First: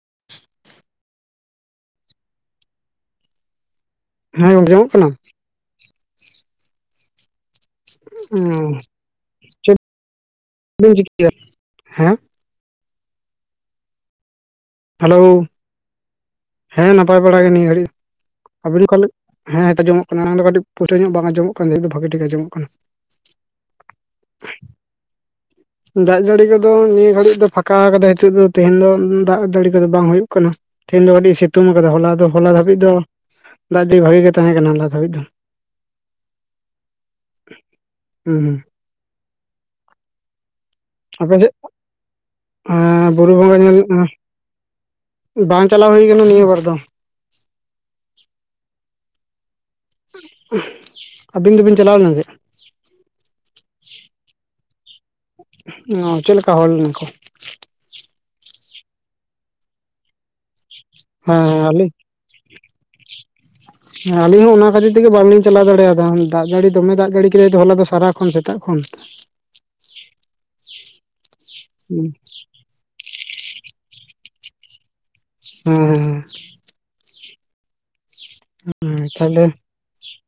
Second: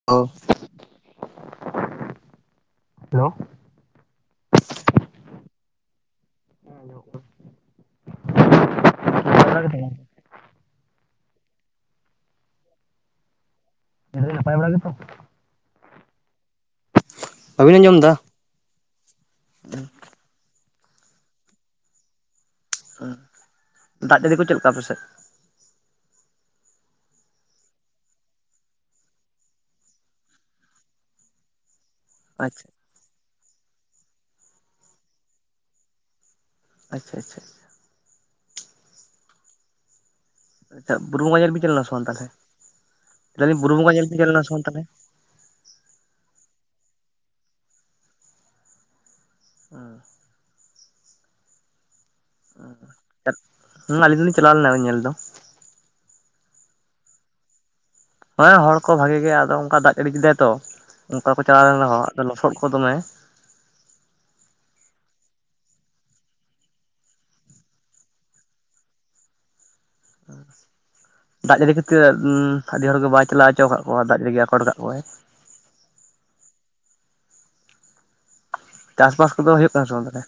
[inaudible] Hello ᱦᱮᱸ ᱟᱸᱡᱚᱢᱚᱜ ᱠᱟᱱᱟ? ᱚᱻ ᱪᱮᱫ ᱵᱤᱱ ᱪᱤᱠᱭᱟ, ᱦᱮᱸ? [unintelligible] ᱱᱟᱯᱟᱭ ᱵᱟᱲᱟ ᱜᱮ ᱦᱮᱞᱳ, ᱦᱮᱸ ᱱᱟᱯᱟᱭ ᱵᱟᱲᱟ ᱜᱮ ᱱᱤᱭᱟᱹ ᱵᱟᱹᱵᱤᱱ ᱜᱷᱟᱹᱲᱤᱡ᱾ ᱟᱸᱡᱚᱢ ᱮᱫᱟ? ᱟᱵᱤᱱ ᱚᱠᱷᱟᱹᱞᱤ ᱦᱮᱸᱛᱚ ᱡᱚᱢᱚᱜ ᱠᱟᱱᱟ ᱫᱚ ᱠᱟᱹᱴᱤᱡ ᱯᱚᱭᱥᱟ ᱧᱚᱜ ᱵᱟᱝ ᱟᱸᱚᱢᱚᱜ ᱠᱟᱱᱟ, ᱱᱤᱛ ᱫᱚ ᱵᱷᱟᱹᱜᱤ ᱴᱷᱤᱠ ᱟᱸ ᱡᱚᱢᱚᱜ ᱠᱟᱱᱟ᱾ ᱚ, ᱫᱟᱜ ᱡᱟᱹᱲᱤ ᱠᱚ ᱪᱮᱫ ᱞᱮᱠᱟ ᱟᱯᱮ ᱥᱮᱫ? ᱫᱟᱜ ᱡᱟᱹᱲᱤ ᱠᱚᱫᱚ ᱱᱤᱭᱟᱹ ᱜᱷᱟᱹᱲᱤᱡ ᱫᱚ ᱯᱷᱟᱠᱟ ᱠᱟᱫᱟ, ᱱᱤᱛᱚᱜ ᱫᱚ ᱛᱮᱦᱮᱧ ᱫᱚ ᱫᱟᱜ ᱡᱟᱹᱲᱤ ᱠᱚᱫᱚ ᱵᱟᱝ ᱦᱩᱭᱩᱜ ᱠᱟᱱᱟ᱾ ᱛᱤᱱᱧ ᱫᱚ ᱠᱟᱹᱴᱤᱡ ᱮ ᱥᱤᱛᱩᱝ ᱟᱠᱟᱫᱟ ᱦᱚᱞᱟ ᱫᱚ ᱦᱚᱞᱟ ᱟᱪᱪᱷᱟ ᱫᱷᱟᱹᱵᱤᱡ ᱫᱚ ᱫᱟᱜ ᱫᱤ ᱵᱷᱟᱜᱤ ᱜᱮ ᱛᱟᱦᱮᱸᱦᱮ ᱠᱟᱱᱟ ᱫᱷᱟᱹᱵᱤᱡ ᱫᱚ᱾ ᱟᱪᱪᱷᱟ ᱟᱪᱪᱷᱟ᱾ ᱦᱩᱸᱻ ᱟᱪᱪᱷᱟ ᱵᱩᱨᱩ ᱟᱯᱮ ᱵᱚᱸᱜᱟ ᱥᱮᱫ ᱧᱮᱞ ᱵᱤᱱ ᱪᱟᱞᱟᱣ ᱞᱮᱱᱟ ᱥᱮ ᱵᱟᱝ ᱛᱟᱦᱚᱞᱮ? ᱞᱮᱭᱫᱟᱞᱤᱧ ᱵᱩᱨᱩ ᱵᱚᱸᱜᱟ ᱧᱮᱞ ᱵᱮᱤᱱ ᱪᱮᱞ ᱞᱮᱱᱟ ᱥᱮ ᱵᱟᱝ ᱛᱟᱦᱚᱞᱮ? ᱵᱟᱝ ᱪᱟᱞᱟᱣ ᱦᱩᱭ ᱟᱠᱟᱱᱟ ᱱᱤᱭᱟᱹ ᱵᱟᱨ ᱫᱚ᱾ ᱚ, ᱟᱹᱵᱤᱱ ᱫᱚᱵᱤᱱ ᱪᱟᱞᱟᱣ ᱞᱮᱱ ᱥᱮ? ᱮᱫ ᱦᱩᱸ ᱟᱞᱤᱧ ᱫᱚᱞᱤᱧ ᱪᱟᱞᱟᱣ ᱞᱮᱱᱟ ᱧᱮᱞ ᱫᱚ᱾ ᱚ ᱪᱮᱫ ᱞᱮᱠᱟ ᱦᱚᱲ ᱞᱮᱱᱟ ᱠᱚ? ᱦᱮᱸ ᱦᱚᱲ ᱠᱚ ᱵᱷᱟᱜᱤ ᱜᱮ ᱟᱫᱚ ᱚᱱᱠᱟ ᱫᱟᱜ ᱡᱟᱹᱲᱤ ᱠᱮᱫᱟᱭ ᱛᱚ ᱚᱱᱠᱟ ᱠᱚ ᱦᱮᱸ ᱪᱟᱞᱟᱣ ᱞᱮᱱ ᱟᱹᱞᱤᱧ ᱨᱮᱦᱚᱸ ᱟᱫᱚ ᱞᱚᱥᱚᱫ ᱠᱚ ᱫᱚᱢᱮ ᱥᱟ ᱟᱞᱤᱧ ᱦᱚᱸ ᱚᱱᱟ ᱠᱷᱟᱹᱛᱤᱨ ᱛᱮᱜᱮ ᱵᱟᱝᱞᱤᱧ ᱪᱟᱞᱟᱣ ᱫᱟᱲᱮᱭᱟᱫᱟ, ᱫᱟᱜ ᱡᱟᱹᱲᱤ ᱫᱚᱢᱮ ᱫᱟᱜ ᱡᱟᱹᱲᱤ ᱠᱮᱫᱟᱭ ᱦᱚᱞᱟ ᱫᱚ ᱥᱟᱨᱟ ᱠᱷᱚᱱ ᱥᱮᱛᱟᱜ ᱠᱷᱚᱱ᱾ ᱥᱟᱻ ᱫᱟᱜ ᱡᱟᱹᱲᱤ ᱠᱷᱟᱹᱛᱤᱨ ᱤᱢᱻ ᱟᱹᱰᱤ ᱦᱚᱲ ᱜᱮ ᱵᱟᱭ ᱪᱟᱞᱟᱣ ᱦᱚᱪᱚ ᱠᱟᱜ ᱠᱚᱣᱟ ᱫᱟᱜ ᱡᱟᱹᱲᱤ ᱟᱠᱚᱴ ᱠᱟᱜ ᱠᱚᱣᱟᱭ᱾ ᱦᱩᱸᱻ [inaudible] ᱪᱟᱥᱵᱟᱥ ᱛᱟᱦᱞᱮ ᱠᱚᱫᱚ ᱦᱳᱭᱳᱜ ᱠᱟᱱᱟ ᱥᱮ ᱵᱟᱝ ᱛᱟᱦᱚᱞᱮ?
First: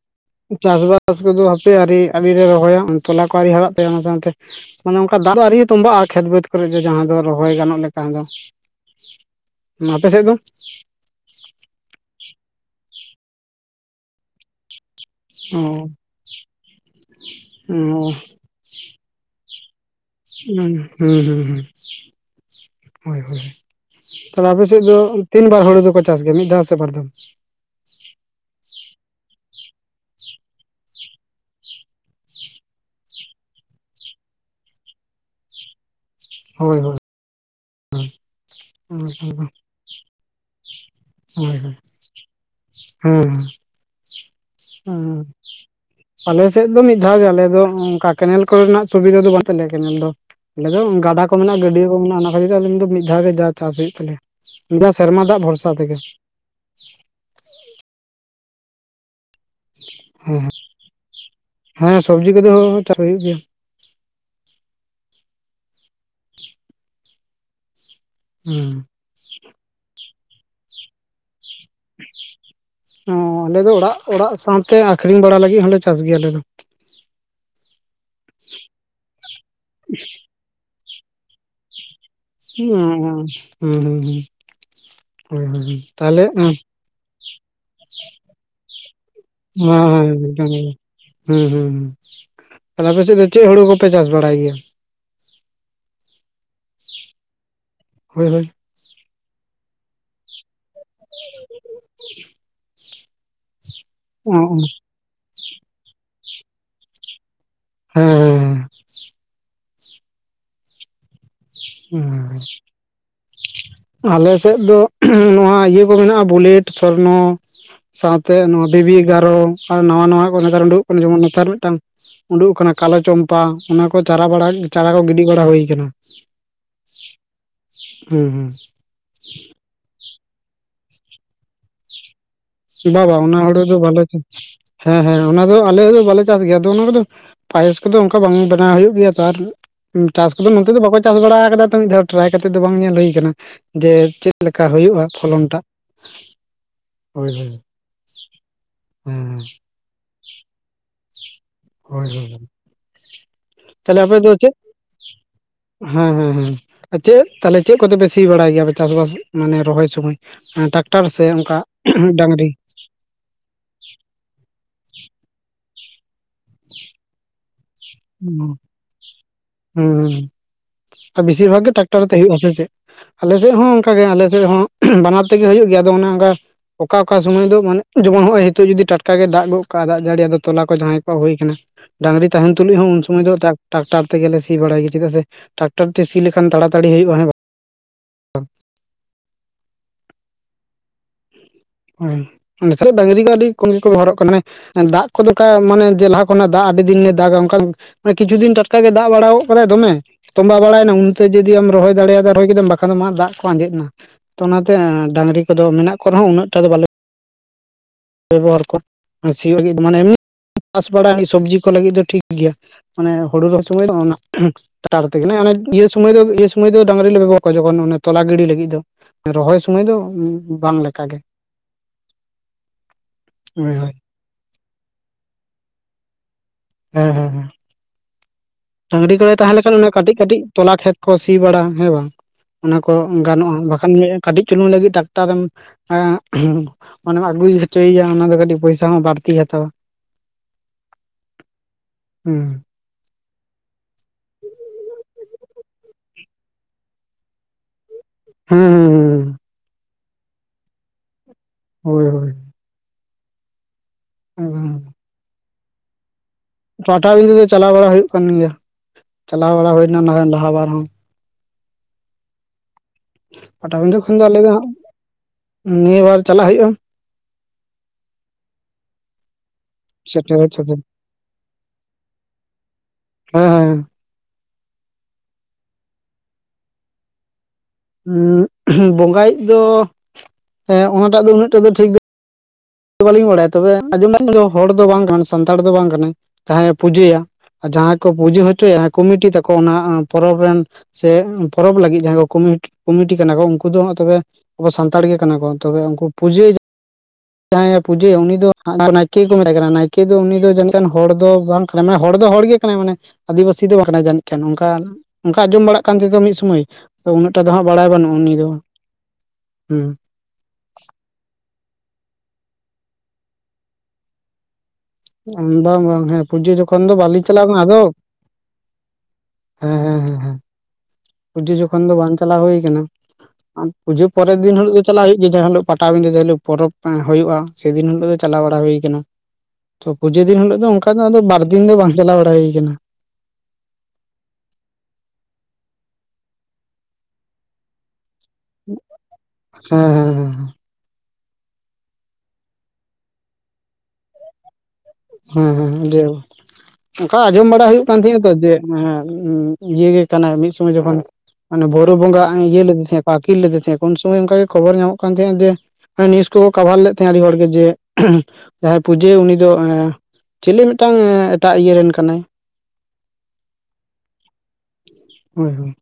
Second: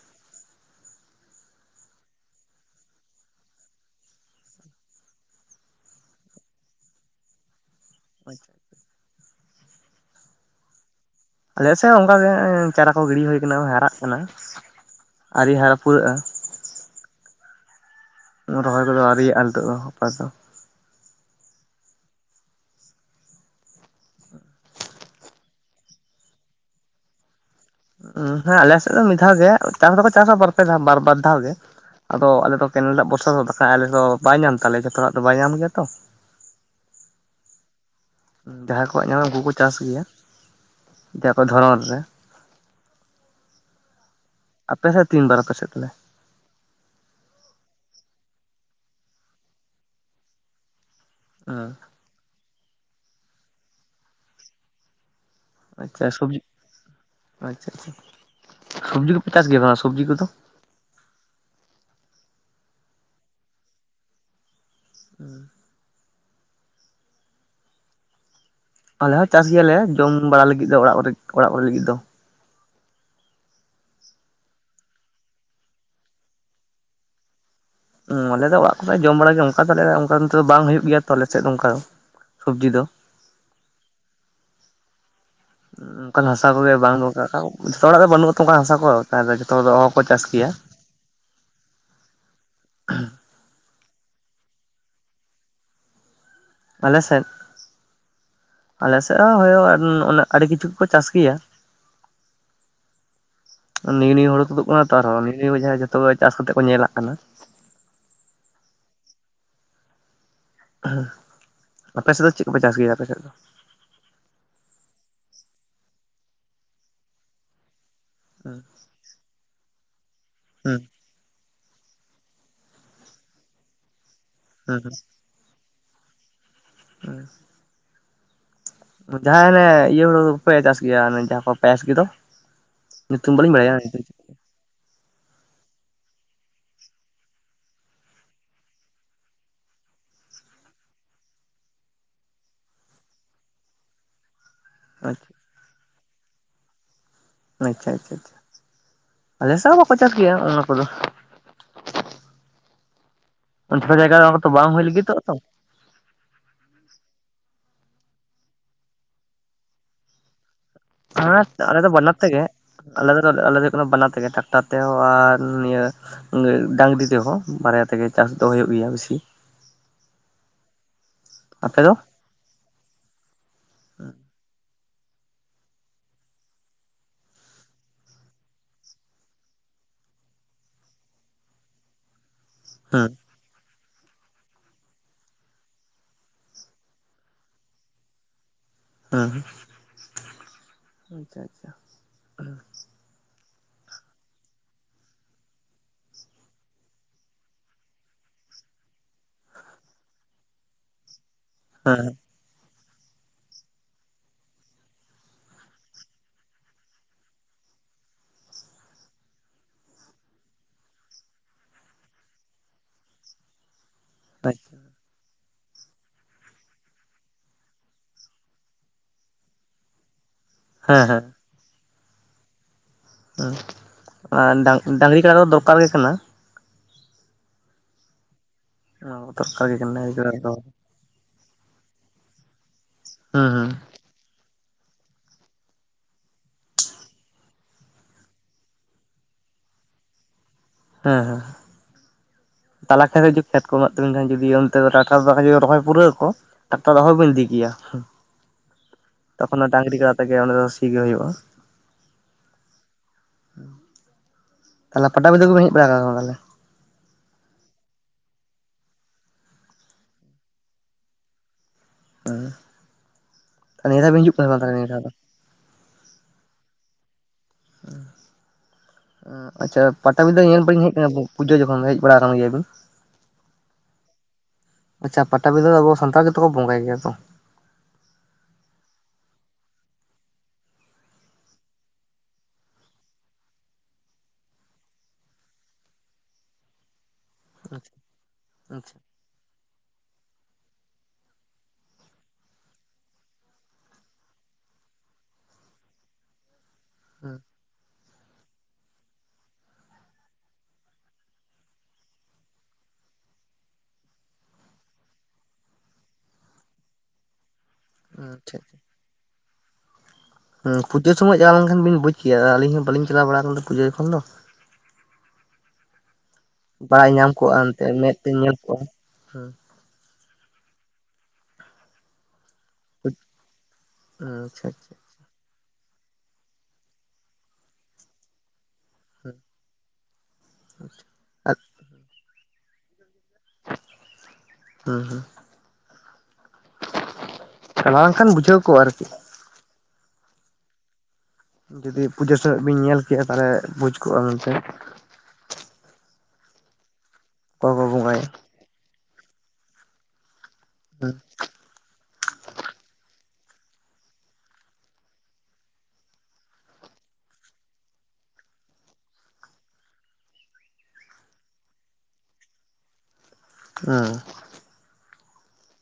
ᱪᱟᱥᱵᱟᱥ ᱠᱚᱫᱚ ᱦᱟᱯᱮ ᱟᱣᱨᱤ ᱟᱣᱨᱤ ᱞᱮ ᱨᱚᱦᱚᱭᱟ, ᱛᱚᱞᱟ ᱠᱚ ᱟᱣᱨᱤ ᱦᱟᱨᱟᱜ ᱛᱮ ᱚᱱᱟ ᱥᱟᱶᱛᱮ ᱢᱟᱱᱮ ᱚᱱᱠᱟ ᱫᱟᱜ ᱫᱚ ᱟᱣᱨᱤ ᱛᱚᱸᱵᱟᱜᱼᱟ ᱠᱷᱮᱛ ᱵᱟᱹᱫᱽ ᱠᱚᱨᱮ ᱡᱟᱸᱦᱟ ᱫᱚ ᱨᱚᱦᱚᱭ ᱜᱟᱱᱚᱜ ᱞᱮ ᱠᱟ ᱫᱚ, ᱟᱯᱮ ᱥᱮᱫ ᱫᱚ? ᱟᱞᱮ ᱥᱮᱫ ᱚᱱᱠᱟᱜᱮ ᱪᱟᱨᱟ ᱠᱚ ᱜᱤᱰᱤ ᱦᱳᱭ ᱟᱠᱟᱱᱟ ᱦᱟᱨᱟᱜ ᱠᱟᱱᱟ, ᱟᱹᱣᱨᱤ ᱚ, ᱦᱟᱨᱟ ᱯᱩᱨᱟᱹᱜᱼᱟ ᱚ᱾ ᱨᱚᱦᱚᱭ ᱠᱚᱫᱚ ᱟᱣᱨᱤᱟᱜ-ᱟ ᱱᱤᱛᱚᱜ ᱫᱚ ᱟᱯᱟᱛ ᱦᱩᱸ ᱦᱩᱸ ᱦᱩᱸ ᱦᱳᱭ ᱦᱳᱭ᱾ ᱛᱟᱦᱞᱮ ᱟᱯᱮ ᱥᱮᱫ ᱫᱚ ᱛᱤᱸᱱ ᱵᱟᱨ ᱦᱳᱲᱳ ᱫᱚᱠᱚ ᱪᱟᱥ ᱜᱮᱭᱟ ᱢᱤᱫ ᱫᱷᱟᱣ ᱥᱮ ᱵᱟᱨᱫᱷᱟᱣ? ᱦᱮᱸ ᱟᱞᱮ ᱥᱮᱫ ᱫᱚ ᱢᱤᱫ ᱫᱷᱟᱣ ᱜᱮ ᱪᱟᱥ ᱫᱚᱠᱚ ᱪᱟᱥᱟ ᱵᱟᱨ ᱯᱮ ᱫᱷᱟᱣ ᱵᱟᱨ ᱵᱟᱨ ᱫᱷᱟᱣ ᱜᱮ, ᱟᱫᱚ ᱟᱞᱮᱫᱚ ᱠᱮᱱᱮᱞ ᱫᱟᱜ ᱵᱚᱨᱥᱟ ᱫᱚ ᱵᱟᱠᱷᱟᱡ ᱟᱞᱮᱫᱚ ᱵᱟᱭ ᱧᱟᱢ ᱛᱟᱞᱮᱭᱟ ᱡᱷᱚᱛᱚ ᱦᱚᱲᱟᱜ ᱫᱚ ᱵᱟᱭ ᱧᱟᱢ ᱜᱮᱭᱟ ᱛᱚ, ᱦᱳᱭ ᱦᱳᱭ᱾ ᱡᱟᱦᱟᱸᱭ ᱠᱚᱣᱟᱜ ᱦᱳᱭ ᱧᱟᱢᱟ ᱩᱱᱠᱩ ᱠᱚ ᱪᱟᱥ ᱜᱮᱭᱟ᱾ ᱡᱟᱦᱟᱸ ᱠᱚ ᱦᱳᱭ ᱦᱳᱭ, ᱫᱷᱚᱨᱚᱱ ᱨᱮ ᱦᱩᱸ ᱦᱩᱸ᱾ ᱟᱯᱮ ᱥᱮᱫ ᱛᱤᱱ ᱵᱟᱨ ᱟᱯᱮ ᱥᱮᱫ ᱛᱟᱦᱞᱮ? ᱟᱞᱮ ᱥᱮᱫ ᱫᱚ ᱢᱤᱫ ᱫᱷᱟᱣ ᱜᱮ ᱟᱞᱮ ᱫᱚ ᱚᱱᱠᱟ ᱠᱮᱱᱮᱞ ᱠᱚᱨᱮᱱᱟᱜ ᱥᱩᱵᱤᱫᱷᱟ ᱫᱚ ᱵᱟᱱᱩᱜ ᱛᱟᱞᱮᱭᱟ ᱠᱮᱱᱮᱞ ᱫᱚ᱾ ᱟᱞᱮ ᱫᱚ ᱜᱟᱰᱟ ᱠᱚ ᱢᱮᱱᱟᱜᱼᱟ ᱦᱮᱸ ᱜᱟᱹᱰᱭᱟᱹ ᱠᱚ ᱢᱮᱱᱟᱜᱼᱟ ᱚᱱᱟ ᱠᱷᱟᱹᱛᱤᱨ ᱛᱮ ᱢᱤᱫ ᱫᱷᱟᱣ ᱜᱮ ᱡᱟ ᱪᱟᱥ ᱦᱩᱭᱩᱜ ᱛᱟᱞᱮᱭᱟ᱾ ᱡᱟ ᱥᱮᱨᱢᱟ ᱫᱟᱜ ᱵᱷᱚᱨ ᱟᱪᱪᱷᱟ ᱥᱚᱵᱡᱤ ᱟᱪᱪᱷᱟ ᱟᱪᱪᱷᱟ ᱥᱚᱵᱡᱤ ᱫᱚᱯᱮ ᱪᱟᱥ ᱜᱮᱭᱟ ᱵᱟᱝ ᱥᱚᱵᱡᱤ ᱠᱚᱫᱚ? ᱦᱮᱸ ᱦᱮᱸ ᱥᱚᱵᱽᱡᱤ ᱠᱚᱫᱚ ᱪᱟᱥ ᱦᱩᱭᱩᱜ ᱜᱮᱭᱟ᱾ ᱦᱩᱸ᱾ [unintelligible] ᱟᱞᱮ ᱦᱚᱸ ᱪᱟᱥ ᱜᱮᱭᱟᱞᱮ ᱡᱚᱢ ᱵᱟᱲᱟ ᱞᱟᱹᱜᱤᱫ ᱫᱚ ᱚᱲᱟᱜ ᱚᱲᱟᱜ ᱠᱚᱨᱮ ᱞᱟᱹᱜᱤᱫ ᱫᱚ᱾ ᱚ ᱟᱞᱮ ᱫᱚ ᱚᱲᱟᱜ ᱚᱲᱟᱜ ᱥᱟᱶᱛᱮ ᱟᱠᱠᱷᱨᱤᱧ ᱵᱟᱲᱟ ᱞᱟᱹᱜᱤᱫ ᱦᱚᱸᱞᱮ ᱪᱟᱥ ᱜᱮᱭᱟ ᱟᱞᱮ ᱫᱚ᱾ ᱟᱞᱮ ᱫᱚ ᱚᱲᱟᱜ ᱠᱚᱨᱮ ᱡᱚᱢ ᱵᱟᱲᱟ ᱜᱮᱭᱟ ᱚᱱᱠᱟ ᱫᱚ ᱟᱞᱮ ᱚᱱᱠᱟ ᱫᱚ ᱵᱟᱝ ᱦᱩᱭᱩᱜ ᱜᱮᱭᱟ ᱛᱚ ᱟᱞᱮᱥᱮᱫ ᱫᱚ ᱚᱱᱠᱟ ᱫᱚ᱾ ᱥᱚᱵᱽᱡᱤ ᱦᱮᱸ ᱫᱚ ᱦᱩᱸ ᱦᱩᱸ ᱦᱩᱸ ᱦᱳᱭ ᱦᱳᱭ ᱛᱟᱦᱞᱮ᱾ [inaudible] ᱡᱷᱚᱛᱚ ᱦᱚᱲᱟᱜ ᱜᱮ ᱵᱟᱹᱱᱩᱜ-ᱟ ᱛᱚ ᱚᱱᱠᱟᱱ ᱦᱟᱥᱟ ᱠᱚ ᱛᱟᱦᱚᱞᱮ ᱡᱷᱚᱛᱚ ᱦᱚᱲ ᱫᱚ ᱚᱦᱚ ᱠᱚ ᱪᱟᱥ ᱠᱮᱭᱟ᱾ ᱦᱩᱸ ᱦᱩᱸ ᱦᱩᱸ ᱟᱯᱮᱥᱮᱫ ᱫᱚ ᱪᱮᱫ ᱦᱳᱲᱳ ᱠᱚᱯᱮ ᱪᱟᱥ ᱵᱟᱲᱟᱭ ᱜᱮᱭᱟ᱾ ᱟᱞᱮᱥᱮᱫ ᱦᱳᱭ ᱦᱳᱭ ᱟᱞᱮᱥᱮᱫ ᱦᱚᱸ ᱦᱳᱭᱳᱟ ᱚᱱᱟ ᱟᱹᱰᱤ ᱠᱤᱪᱪᱷᱩ᱾ ᱪᱟᱥ ᱜᱮᱭᱟ ᱱᱤᱭᱩ ᱱᱤᱭᱩ ᱚ ᱦᱩᱲᱩ ᱦᱮᱸ ᱛᱩᱫᱩᱜ ᱠᱟᱱᱟ ᱛᱚ᱾ ᱟᱨᱦᱚ ᱱᱤᱭᱩ ᱱᱤᱭᱩ ᱡᱷᱚᱛᱚ ᱜᱮ ᱪᱟᱥ ᱠᱟᱛᱮ ᱠᱚ ᱧᱮᱞᱟᱜ ᱠᱟᱱᱟ᱾ [unintelligible] ᱦᱮ ᱟᱯᱮᱥᱮᱫ ᱦᱮᱸ ᱫᱚ ᱪᱮᱫ ᱠᱚᱯᱮ ᱪᱟᱥ ᱜᱮᱭᱟ ᱟᱯᱮᱥᱮᱫ ᱫᱚ᱾ ᱟᱞᱮ ᱥᱮᱫ ᱫᱚ ᱱᱚᱣᱟ ᱤᱭᱟᱹ ᱠᱚ ᱢᱮᱱᱟᱜᱼᱟ ᱵᱩᱞᱮᱴ ᱥᱚᱨᱱᱚ ᱥᱟᱶᱼᱼ ᱛᱮ ᱦᱩᱸ ᱫᱤᱵᱤ ᱮᱜᱟᱨᱚ ᱟᱨ ᱱᱟᱣᱟ ᱱᱟᱣᱟ ᱠᱚ ᱱᱮᱛᱟᱨ ᱩᱰᱩᱠ ᱦᱩᱸ ᱟᱠᱟᱱᱟ ᱡᱮᱢᱚᱱ ᱱᱮᱛᱟᱨ ᱢᱮᱫᱴᱟᱝ᱾ ᱩᱰᱩᱠ ᱟᱠᱟᱱᱟ ᱠᱟᱞᱚ ᱪᱚᱢᱯᱟ ᱚᱱᱟ ᱠᱚ ᱪᱟᱨᱟ ᱪᱟᱨᱟ ᱠᱚ ᱜᱤᱰᱤ ᱵᱟᱲᱟ ᱦᱩᱭ ᱠᱟᱱᱟ᱾ ᱦᱩᱸ ᱦᱩᱸ ᱡᱟᱸᱦᱟ ᱚᱱᱮ ᱤᱭᱟᱹ ᱦᱩᱲᱩ ᱫᱚᱯᱮ ᱪᱟᱥ ᱜᱮᱭᱟ ᱚᱱᱟ ᱡᱟᱸᱦᱟ ᱠᱚ ᱯᱟᱭᱮᱥ ᱜᱮᱫᱚ᱾ ᱵᱟᱵᱟ ᱚᱱᱟ ᱧᱩᱛᱩᱢ ᱵᱟᱹᱞᱤᱧ ᱦᱳᱲᱳ ᱵᱟᱲᱟᱭᱟ ᱫᱚ ᱵᱟᱞᱮ ᱪᱟᱥ ᱦᱮᱸ ᱦᱮᱸ ᱚᱱᱟ ᱫᱚ ᱟᱞᱮᱜᱮ ᱵᱟᱞᱮ ᱪᱟᱥ ᱜᱮᱭᱟ ᱟᱫᱚ ᱚᱱᱟ ᱠᱚᱫᱚ᱾ ᱯᱟᱭᱮᱥ ᱠᱚᱫᱚ ᱚᱱᱠᱟ ᱵᱟᱝ ᱵᱮᱱᱟᱣ ᱦᱳᱭᱳᱜ ᱜᱮᱭᱟ ᱛᱚ ᱟᱨ᱾ ᱪᱟᱥ ᱠᱚᱫᱚ ᱱᱚᱛᱮ ᱫᱚ ᱵᱟᱠᱚ ᱪᱟᱥ ᱵᱟᱲᱟ ᱠᱟᱫᱟ ᱛᱚ ᱢᱤᱫ ᱫᱷᱟᱣ ᱴᱮᱨᱟᱭ ᱠᱟᱛᱮᱜ ᱫᱚ ᱵᱟᱝ ᱧᱮᱞ ᱦᱩᱭ ᱟᱠᱟᱱᱟ ᱡᱮ ᱪᱮᱫ᱾ ᱪᱮᱫ ᱞᱮᱠᱟ ᱦᱩᱭᱩᱜ-ᱟ ᱟᱪᱪᱷᱟ ᱯᱷᱚᱞᱚᱱ ᱴᱟᱜ᱾ ᱦᱳᱭ ᱦᱳᱭ ᱟᱪᱪᱷᱟ ᱟᱪᱪᱷᱟ ᱟᱪᱪᱷᱟ, ᱦᱮᱸ ᱟᱞᱮᱥᱮᱫ ᱦᱚᱸ ᱵᱟᱠᱚ ᱪᱟᱥ ᱜᱮᱭᱟ ᱚᱱᱟ ᱠᱚᱫᱚ᱾ ᱦᱳᱭ ᱦᱳᱭ ᱟᱹᱱᱛᱷᱟᱲᱟ ᱛᱟᱦᱞᱮ ᱟᱯᱮ ᱡᱟᱭᱜᱟ ᱨᱮ ᱫᱚ ᱚᱱᱟ ᱪᱮᱫ ᱠᱚᱛᱚ ᱵᱟᱝ ᱦᱩᱭ ᱞᱟᱹᱜᱤᱫᱚᱜ-ᱟ ᱛᱚ᱾ ᱦᱮᱸ ᱦᱮᱸ ᱦᱮᱸ ᱪᱮᱫ ᱛᱟᱞᱦᱮ ᱪᱮᱫ ᱠᱚᱛᱮᱯᱮ ᱥᱤ ᱵᱟᱲᱟᱭ ᱜᱮᱭᱟ ᱪᱟᱥᱵᱟᱥ ᱢᱟᱱᱮ ᱨᱚᱦᱚᱭ ᱥᱚᱢᱚᱭ ᱴᱟᱠᱼᱼ ᱴᱟᱨ ᱥᱮ ᱦᱮᱸ ᱚᱱᱠᱟ ᱟᱞᱮ ᱫᱚ ᱵᱟᱱᱟᱨ ᱛᱮᱜᱮ ᱰᱟᱝᱨᱤ᱾ ᱟᱞᱮ ᱫᱚ ᱟᱞᱮ ᱫᱚ ᱵᱟᱱᱟᱨ ᱛᱮᱜᱮ ᱴᱨᱟᱠᱴᱟᱨ ᱛᱮᱦᱚ ᱟᱨ ᱱᱤᱭᱟᱹ᱾ ᱰᱟᱝᱨᱤ ᱛᱮᱸᱦᱚ ᱵᱟᱨᱭᱟ ᱛᱮᱜᱮ᱾ ᱪᱟᱥ ᱫᱚ ᱦᱩᱸ ᱦᱩᱭᱩᱜ ᱜᱮᱭᱟ ᱵᱮᱥᱤ ᱦᱩᱸ ᱟᱨ ᱵᱮᱥᱤᱨ ᱵᱷᱟᱜᱽ ᱜᱮ ᱟᱯᱮ ᱫᱚ ᱴᱨᱟᱠᱴᱟᱨ ᱛᱮ ᱦᱩᱭᱩᱜ-ᱟ ᱥᱮᱪᱮᱫ᱾ ᱟᱞᱮᱥᱮᱫ ᱦᱚᱸ ᱚᱱᱠᱟᱜᱮ ᱟᱞᱮᱥᱮᱫ ᱦᱚᱸ ᱵᱟᱱᱟᱨ ᱛᱮᱜᱮ ᱦᱩᱭᱩᱜ ᱜᱮᱭᱟ ᱟᱫᱚ ᱚᱱᱮ ᱚᱱᱠᱟ᱾ ᱚᱠᱟ ᱚᱠᱟ ᱥᱚᱢᱚᱭ ᱫᱚ ᱢᱟᱱᱮ ᱡᱮᱢᱚᱱ ᱦᱚᱜ ᱚᱭ ᱱᱤᱛᱚᱜ ᱡᱩᱫᱤ ᱴᱟᱠᱟᱭ ᱜᱮᱭ ᱫᱟᱜ ᱜᱚᱫ ᱠᱟᱜ-ᱟ, ᱫᱟᱜ ᱡᱟᱹᱲᱤ ᱟᱫᱚ ᱛᱚᱞᱟ ᱠᱚ ᱡᱟᱦᱟᱸᱭ ᱠᱚᱣᱟᱜ ᱦᱩᱭ ᱠᱟᱱᱟ᱾ ᱰᱟᱝᱨᱤ ᱛᱟᱦᱮᱱ ᱛᱩᱞᱩᱡ ᱦᱚᱸ ᱩᱱ ᱦᱮᱸ ᱥᱚᱢᱚᱭ ᱫᱚ ᱴᱟᱠᱴᱟᱨ ᱛᱮᱜᱮᱞᱮ ᱥᱤ ᱵᱟᱲᱟᱭ ᱜᱮᱭᱟ ᱪᱮᱫᱟᱜ ᱥᱮ ᱴᱨᱟᱠᱴᱟᱨ ᱛᱮ ᱥᱤ ᱞᱮᱠᱷᱟᱱ ᱛᱟᱲᱟᱛᱟᱲᱤ ᱦᱩᱭᱩᱜᱼᱟ ᱦᱮ ᱵᱟᱝ᱾ [unintelligible] ᱦᱮᱸ ᱟᱪᱪᱷᱟ ᱟᱪᱪᱷᱟ ᱦᱮ ᱱᱤᱛᱚᱜ ᱰᱟᱝᱨᱤ ᱫᱚ ᱟᱹᱰᱤ ᱠᱚᱢ ᱜᱮᱠᱚ ᱵᱮᱵᱚᱦᱟᱨᱚᱜ ᱠᱟᱱᱟ ᱢᱟᱱᱮ᱾ ᱫᱟᱜ ᱠᱚᱫᱚ ᱚᱱᱠᱟ ᱢᱟᱱᱮ ᱡᱮ ᱞᱟᱦᱟ ᱠᱷᱚᱱᱟᱜ ᱫᱟᱜ ᱟᱹᱰᱤ ᱫᱤᱱ ᱮ ᱫᱟᱜᱼᱟ ᱚᱱᱠᱟ᱾ ᱠᱤᱪᱷᱩ ᱫᱤᱱ ᱴᱟᱴᱠᱟᱭ ᱜᱮᱭ ᱫᱟᱜ ᱵᱟᱲᱟ ᱜᱚᱫ ᱠᱟᱫᱟᱭ ᱫᱚᱢᱮ ᱛᱚᱸᱵᱟ ᱵᱟᱲᱟᱭ ᱱᱟ᱾ ᱛᱮ ᱡᱩᱫᱤᱢ ᱨᱚᱦᱚᱭ ᱦᱮᱸ ᱫᱟᱲᱮᱭᱟᱫᱟ ᱨᱚᱦᱚᱭ ᱠᱮᱫᱟᱢ ᱵᱟᱠᱷᱟᱱ ᱫᱚ ᱢᱟ ᱫᱟᱜ ᱠᱚ ᱟᱸᱡᱮᱫ ᱱᱟ ᱛᱚ ᱚᱱᱟᱛᱮ ᱰᱟᱝᱨᱤ ᱠᱚᱫᱚ ᱢᱮᱱᱟᱜ᱾ ᱠᱚᱨᱮ ᱦᱚᱸ ᱩᱱᱟᱹᱜ ᱴᱟ ᱫᱚ ᱵᱟᱞᱮ᱾ ᱵᱮᱵᱚᱦᱟᱨ ᱠᱚᱣᱟ ᱥᱤᱭᱚᱜ ᱞᱟᱹᱜᱤᱫ ᱢᱟᱱᱮ ᱮᱢᱱᱤ ᱪᱟᱥ ᱵᱟᱲᱟᱭ ᱞᱟ. ᱜᱤᱫ ᱥᱚᱵᱽᱡᱤ ᱠᱚ ᱞᱟᱹᱜᱤᱫ ᱫᱚ ᱴᱷᱤᱠ ᱜᱮᱭᱟ᱾ ᱢᱟᱱᱮ ᱦᱩᱲᱩ ᱨᱚᱦᱚᱭ ᱥᱚᱢᱚᱭ ᱫᱚ ᱚᱱᱟ ᱟᱪᱪᱷᱟ ᱴᱨᱮᱠᱴᱟᱨ ᱛᱮᱜᱮ [inaudible] ᱤᱭᱟᱹ ᱥᱚᱢᱚᱭ ᱫᱚ ᱤᱭᱟᱹ ᱥᱚᱢᱚᱭ ᱫᱚ ᱰᱟᱝᱨᱤ ᱞᱮ ᱵᱮᱵᱚᱦᱟᱨ ᱠᱚᱣᱟ, ᱡᱚᱠᱷᱚᱱ ᱚᱱᱟ ᱛᱚᱞᱟ ᱜᱤᱰᱤ ᱞᱟᱹᱜᱤᱫ ᱫᱚ ᱨᱚᱦᱚᱭ ᱥᱚᱢᱚᱭ ᱫᱚ᱾ ᱵᱟᱝ ᱞᱮᱠᱟ ᱦᱮᱸ ᱜᱮ᱾ ᱦᱳᱭ ᱦᱳᱭ ᱚ ᱟᱨ ᱰᱟᱝᱨᱤ ᱠᱟᱰᱟ ᱫᱚ ᱫᱚᱨᱠᱟᱨ ᱜᱮ ᱠᱟᱱᱟ᱾ ᱦᱮᱸ ᱦᱮᱸ ᱦᱮᱸ, ᱰᱟᱝᱨᱤ ᱠᱟᱰᱟᱭ ᱫᱚᱨᱠᱟᱨ ᱜᱮ ᱛᱟᱦᱮᱸᱞᱮᱠᱷᱟᱱ ᱠᱟᱱᱟ ᱠᱟᱹᱴᱤᱡ ᱠᱟᱹᱴᱤᱡ ᱫᱚ ᱛᱚᱞᱟ ᱠᱷᱮᱛ ᱠᱚ ᱥᱤ ᱵᱟᱲᱟ ᱦᱮᱸ ᱵᱟᱝ᱾ ᱚᱱᱟ ᱠᱚ ᱦᱩᱸ ᱜᱟᱱᱚᱜ-ᱟ ᱦᱩᱸ ᱵᱟᱠᱷᱟᱱ ᱠᱟᱹᱴᱤᱡ ᱪᱩᱞᱩᱝ ᱞᱟᱹᱜᱤᱫ ᱴᱟᱠᱴᱟᱨᱮᱢ, ᱦᱸ ᱢᱟᱱᱮᱢ ᱟᱹᱜᱩᱭ ᱦᱚᱪᱚᱭ ᱭᱟ ᱚᱱᱟ ᱫᱚ ᱠᱟᱹᱴᱤᱡ ᱯᱚᱭᱥᱟ ᱦᱚᱸ ᱵᱟᱹᱲᱛᱤᱭ ᱦᱟᱛᱟᱣᱟ᱾ ᱦᱮᱸ ᱦᱮᱸ᱾ ᱦᱩᱸ, ᱛᱟᱞᱟ ᱠᱷᱮᱛ ᱨᱮ ᱡᱩᱫᱤ ᱠᱷᱮᱛ ᱠᱚ ᱢᱮᱱᱟᱜ ᱛᱟᱵᱤᱱ ᱠᱷᱟᱱ ᱡᱩᱫᱤ ᱚᱱᱛᱮ ᱫᱚ ᱴᱟᱴᱠᱟᱭ ᱠᱚ ᱨᱚᱦᱚᱭ ᱯᱩᱨᱟᱹᱣ ᱟᱠᱚᱚ ᱴᱟᱠᱴᱚᱨ ᱚᱦᱚ ᱵᱤᱱ ᱤᱫᱤ ᱠᱮᱭᱟ, ᱦᱮᱸ ᱦᱮᱸ ᱦᱮᱸ, ᱛᱚᱠᱷᱚᱱ ᱫᱚ ᱰᱟᱝᱨᱤ ᱠᱟᱰᱟ ᱛᱮᱜᱮ ᱚᱸᱰᱮ ᱫᱚ ᱥᱤ ᱜᱮ ᱦᱩᱭᱩᱜ-ᱟ᱾ ᱦᱳᱭ ᱦᱳᱭ᱾ ᱦᱮᱸ [inaudible] ᱦᱩᱸ ᱦᱩᱸ ᱛᱟᱞᱦᱮ ᱯᱟᱴᱟᱵᱤᱫᱟᱹ ᱠᱚᱵᱮᱱ ᱦᱮᱡ ᱵᱟᱲᱟᱣ ᱠᱟᱱᱟ ᱥᱮ ᱵᱟᱝ ᱛᱟᱞᱦᱮ? ᱯᱟᱴᱟᱵᱤᱫᱟᱹ ᱫᱚ ᱪᱟᱞᱟᱣ ᱵᱟᱲᱟ ᱦᱩᱭᱩᱜ ᱠᱟᱱ ᱜᱮᱭᱟ ᱪᱟᱞᱟᱣ ᱵᱟᱲᱟ ᱦᱩᱭ ᱞᱮᱱᱟ ᱞᱟᱦᱟ ᱵᱟᱨ ᱦᱚᱸ᱾ ᱚ ᱯᱟᱴᱟᱵᱤᱸᱫᱟᱹ ᱱᱤᱭᱟᱹ ᱫᱷᱟᱣ ᱠᱷᱚᱱ ᱵᱤᱱ ᱫᱚ ᱦᱤᱡᱩᱜ ᱟᱞᱮ ᱠᱟᱱᱟ ᱫᱚ ᱥᱮ ᱵᱟᱝ ᱦᱟᱸᱜ ᱛᱟᱞᱦᱮ ᱱᱤᱭᱟᱹ ᱫᱷᱟᱣ ᱫᱚ, ᱱᱤᱭᱟᱹ ᱵᱟᱨ ᱪᱟᱞᱟᱜ ᱦᱩᱭᱩᱜ-ᱟ᱾ ᱦᱚᱸ [inaudible] ᱟᱪᱪᱷᱟ ᱯᱟᱴᱟᱵᱤᱫᱟᱹ ᱥᱮᱴᱮᱨ ᱥᱮᱴᱮᱨ ᱧᱮᱞᱵᱟᱞᱤᱧ ᱦᱮᱡ ᱟᱠᱟᱱᱟ ᱯᱩᱡᱟᱹ ᱡᱚᱠᱷᱚᱱ ᱫᱚ ᱦᱮᱡ ᱵᱟᱲᱟᱣ ᱠᱟᱱ ᱜᱮᱭᱟᱵᱤᱱ? ᱦᱮᱸ ᱦᱮᱸᱻᱦᱮᱸ᱾ ᱟᱪᱪᱷᱟ ᱯᱟᱛᱟᱵᱤᱫᱟᱹ ᱫᱚ ᱟᱵᱚ ᱥᱟᱱᱛᱟᱲ ᱜᱮᱛᱚᱠᱚ ᱵᱚᱸᱜᱟᱭ ᱜᱮᱭᱟ ᱛᱚ, ᱳᱢ ᱵᱚᱸᱜᱟᱭᱤᱡ ᱫᱚ ᱚᱱᱟᱴᱟᱜ ᱫᱚ ᱩᱱᱟᱹᱜ ᱴᱟ ᱫᱚ ᱴᱷᱤᱠ ᱫᱚ ᱫᱚ ᱵᱟᱹᱞᱤᱧ ᱵᱟᱲᱟᱭᱟ ᱛᱚᱵᱮ ᱟᱸᱚᱢ ᱦᱚᱲ ᱫᱚᱭ ᱵᱟᱝ ᱠᱟᱱᱟ ᱥᱟᱱᱛᱟᱲ ᱫᱚᱭ ᱵᱟᱝ ᱠᱟᱱᱟ ᱡᱟᱦᱟᱸᱭᱮ ᱯᱩᱡᱟᱹᱭᱟ᱾ ᱡᱟᱦᱟᱸᱭ ᱠᱚ ᱯᱩᱡᱟᱹ ᱦᱚᱪᱚᱭᱟ ᱟᱪᱪᱷᱟ ᱠᱚᱢᱤᱴᱤ ᱛᱟᱠᱚ ᱚᱱᱟ ᱚ ᱯᱚᱨᱚᱵᱽ ᱨᱮᱱ, ᱥᱮ ᱯᱚᱨᱚᱵᱽ ᱞᱟᱹᱜᱤᱫ ᱡᱟᱦᱟᱸᱭ ᱠᱚ ᱠᱚᱢᱤᱴᱤ ᱠᱟᱱᱟ ᱠᱚ ᱩᱱᱠᱩ ᱫᱚ ᱦᱟᱜ ᱛᱚᱵᱮ ᱟᱵᱚ ᱥᱟᱱᱛᱟᱲ ᱜᱮ ᱠᱟᱱᱟ ᱠᱚ ᱛᱚᱵᱮ ᱩᱱᱠᱩ ᱯᱩᱡᱟᱹᱭ, ᱦᱩᱸ ᱡᱟᱦᱟᱸᱭᱮ ᱯᱩᱡᱟᱹᱭᱟ ᱩᱱᱤ ᱫᱚ ᱱᱟᱭᱠᱮ ᱠᱚ ᱢᱮᱛᱟᱭ ᱠᱟᱱᱟ ᱱᱟᱭᱠᱮ ᱫᱚ ᱩᱱᱤ ᱫᱚ ᱡᱟᱹᱱᱤᱜ ᱦᱚᱲ ᱫᱚ ᱵᱟᱝ, ᱠᱟᱱᱟ ᱦᱚᱲ ᱫᱚ ᱦᱚᱲ ᱜᱮ ᱠᱟᱱᱟᱭ ᱢᱟᱱᱮ ᱟᱹᱫᱤᱵᱟᱹᱥᱤ ᱫᱚ ᱵᱟᱝ ᱠᱟᱱᱟᱭ ᱡᱟᱹᱱᱤᱡ ᱠᱷᱟᱱ ᱚᱱᱠᱟ ᱱᱟᱜ, ᱚᱱᱠᱟ ᱟᱸᱡᱚᱢ ᱵᱟᱲᱟᱜ ᱠᱟᱱ ᱛᱟᱦᱮ ᱫᱚ ᱢᱤᱫ ᱥᱩᱢᱚᱭ ᱟᱫᱚ ᱩᱱᱟᱹᱜ ᱴᱟᱜ ᱫᱚ ᱦᱟᱜ ᱵᱟᱲᱟᱭ ᱵᱟᱹᱱᱩᱜᱼᱟ ᱦᱩᱸ ᱩᱱᱤ ᱫᱚ ᱟᱪᱪᱷᱟ ᱟᱪᱪᱷᱟ᱾ ᱦᱮᱸ, ᱯᱩᱡᱟᱹ ᱥᱚᱢᱚᱭ ᱪᱟᱞᱟᱣ ᱞᱮᱢᱱᱠᱷᱟᱱ ᱵᱤᱱ ᱵᱩᱡ ᱠᱮᱭᱟ ᱟᱹᱞᱤᱧ ᱦᱚᱸ ᱵᱟᱞᱤᱧ ᱪᱟᱞᱟᱣ ᱵᱟᱲᱟ ᱟᱠᱟᱱᱟ ᱯᱩᱡᱟᱹ ᱡᱚᱠᱷᱚᱱ ᱫᱚ, ᱵᱟᱝ ᱵᱟᱝ ᱦᱮᱸ ᱯᱩᱡᱟᱹ ᱡᱚᱠᱷᱚᱱ ᱫᱚ ᱵᱟᱲᱟᱭ ᱵᱟᱹᱞᱤᱧ ᱧᱟᱢ ᱪᱟᱞᱟᱣ ᱠᱚᱜᱼᱟ ᱠᱟᱱᱟ ᱟᱫᱚ ᱮᱱᱛᱮ ᱢᱮᱸᱫ ᱛᱮ ᱧᱮᱞ ᱠᱚᱜᱼᱟ᱾ ᱦᱩᱸ ᱦᱮᱸ ᱦᱮᱸ ᱦᱮᱸ ᱯᱩᱡᱟᱹ ᱡᱚᱠᱷᱚᱱ ᱫᱚ ᱵᱟᱝ ᱪᱟᱞᱟ ᱦᱩᱭ ᱠᱟᱱᱟ ᱟᱨ ᱯᱩᱡᱟᱹ ᱯᱚᱨᱮᱨ ᱫᱤᱱ ᱟᱪᱪᱷᱟ ᱦᱤᱞᱳᱜ ᱫᱚ ᱟᱪᱪᱷᱟ ᱪᱟᱞᱟᱜ ᱦᱩᱭᱩᱜ ᱡᱮ ᱡᱟᱦᱟᱸ ᱦᱤᱞᱳᱜ ᱯᱟᱴᱟ ᱵᱤᱫᱷᱟᱹ ᱡᱮ ᱦᱤᱞᱳᱜ ᱯᱚᱨᱚᱵᱽ ᱦᱩᱭᱩᱜᱼᱟ ᱥᱮ ᱫᱤᱱ ᱦᱤᱞᱳᱜ ᱫᱚ ᱪᱟᱞᱟᱣ ᱵᱟᱲᱟ ᱦᱩᱭ, ᱠᱟᱱᱟ, ᱦᱩᱸ ᱛᱚ ᱯᱩᱡᱟᱹ ᱫᱤᱱ ᱦᱤᱞᱳᱜ ᱫᱚ ᱚᱱᱠᱟ ᱫᱚ ᱵᱟᱨ ᱟᱨ ᱫᱤᱱ ᱫᱚ ᱵᱟᱝ ᱪᱟᱞᱟᱣ ᱵᱟᱲᱟ ᱦᱩᱭ ᱠᱟᱱᱟ᱾ ᱦᱩᱸ ᱦᱩᱸ, ᱪᱟᱞᱟᱣ ᱞᱮᱠᱷᱟᱱ ᱵᱩᱡᱷᱟᱹᱣ ᱠᱚᱜᱼᱟ ᱟᱨᱠᱤ, ᱦᱮᱸ ᱦᱮᱸ ᱦᱮᱸ᱾ ᱡᱩᱫᱤ ᱯᱩᱡᱟᱹ ᱥᱚᱢᱚᱜ ᱵᱤᱱ ᱧᱮᱞ ᱠᱮᱜᱼᱟ ᱛᱟᱦᱚᱞᱮ ᱵᱩᱡᱽ ᱠᱚᱜᱼᱟ ᱢᱮᱱᱛᱮ, ᱦᱮᱸ ᱦᱮᱸᱸ ᱡᱮ ᱚᱱᱠᱟ ᱟᱸᱡᱚᱢ ᱵᱟᱲᱟ ᱚᱠᱚᱭ ᱠᱚ ᱦᱩᱭᱩᱜ ᱠᱟᱱ ᱛᱚ ᱟ ᱵᱚᱸᱜᱟᱭᱟ ᱛᱚ [unintelligible] ᱡᱮ [unintelligible] ᱤᱭᱟᱹ ᱜᱮ ᱠᱟᱱᱟᱭ ᱢᱤᱫ ᱥᱚᱢᱚᱭ ᱡᱚᱠᱷᱚᱱ ᱦᱩᱸ ᱢᱟᱱᱮ ᱵᱳᱨᱳ ᱵᱚᱸᱜᱟ ᱤᱭᱟᱹ ᱞᱮᱫᱮ ᱛᱟᱦᱮᱸᱜ ᱟᱠᱤᱨ ᱞᱮᱫᱮ ᱛᱟᱦᱮᱸᱫ ᱠᱚ ᱩᱱ ᱥᱚᱢᱚᱭ ᱚᱱᱠᱟᱜ ᱜᱮ ᱠᱷᱚᱵᱚᱨ ᱧᱟᱢᱚᱜ ᱠᱟᱱ ᱛᱟᱦᱮᱸᱜ ᱡᱮ, ᱱᱤᱭᱩᱡ ᱠᱚᱠᱚ ᱠᱟᱵᱷᱟᱨ ᱞᱮᱫ ᱛᱟᱦᱮᱸᱫ ᱟᱹᱰᱤ ᱦᱚᱲ ᱜᱮ ᱡᱮ ᱡᱟᱦᱟᱸᱭ ᱯᱩᱡᱟᱹᱭᱟ ᱩᱱᱤ ᱫᱚ ᱪᱤᱞᱤ ᱢᱤᱫᱴᱟᱝ ᱮᱴᱟᱜ ᱤᱭᱟᱹᱨᱮᱱ ᱠᱟᱱᱟᱭ᱾ [unintelligible] ᱦᱳᱭ ᱦᱳᱭ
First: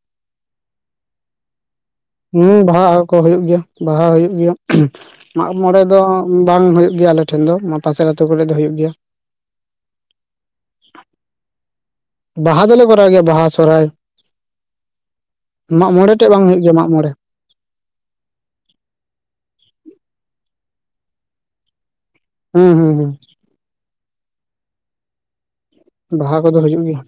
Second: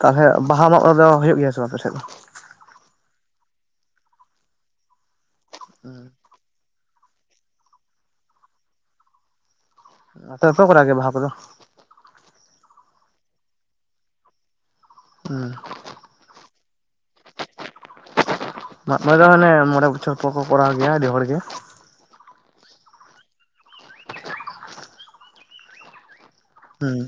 ᱛᱟᱦᱚᱞᱮ ᱵᱟᱦᱟ ᱢᱟᱜ ᱢᱚᱲᱮ ᱫᱚ ᱦᱩᱭᱩᱜ ᱜᱮᱭᱟ ᱥᱮ ᱟᱯᱮᱥᱮᱫ ᱫᱚ? ᱦᱩᱸ ᱵᱟᱦᱟ ᱠᱚ ᱦᱩᱭᱩᱜ ᱜᱮᱭᱟ ᱵᱟᱦᱟ ᱦᱩᱭᱩᱜ ᱜᱮᱭᱟ, ᱢᱟᱜ ᱢᱚᱲᱮ ᱦᱩᱸ ᱫᱚ ᱩ ᱵᱟᱝ ᱦᱳᱭᱳᱜ ᱜᱮᱭᱟ ᱟᱞᱮᱴᱷᱮᱱ ᱫᱚ ᱯᱟᱥᱮᱨ ᱟᱹᱛᱩ ᱠᱚᱨᱮ ᱫᱚ ᱦᱩᱭᱩᱜ ᱜᱮᱭᱟ [unintelligible] ᱵᱟᱯᱮ ᱠᱚᱨᱟᱣ ᱜᱮᱭᱟ ᱵᱟᱦᱟ ᱠᱚᱫᱚ? ᱵᱟᱦᱟ ᱫᱚᱞᱮ ᱠᱚᱨᱟᱣ ᱜᱮᱭᱟ ᱵᱟᱦᱟ ᱥᱚᱨᱦᱟᱭ ᱩᱸ ᱢᱟᱜ ᱢᱚᱬᱮ ᱴᱮᱡ ᱵᱟᱝ ᱦᱩᱭᱩᱜ ᱜᱮᱭᱟ ᱢᱟᱜ ᱢᱚᱬᱮ ᱢᱟᱜ ᱢᱚᱬᱮ ᱫᱚ ᱦᱟᱱᱮ ᱢᱚᱬᱮ ᱵᱚᱪᱷᱚᱨ ᱯᱚᱨ ᱠᱚ ᱠᱚᱨᱟᱣ ᱜᱮᱭᱟ ᱟᱹᱰᱤ ᱦᱚᱲ ᱜᱮ ᱦᱩᱸ ᱦᱩᱸ ᱦᱩᱸ ᱵᱟᱦᱟ ᱠᱚᱫᱚ ᱦᱩᱭᱩᱜ ᱦᱩᱸ ᱜᱮᱭᱟ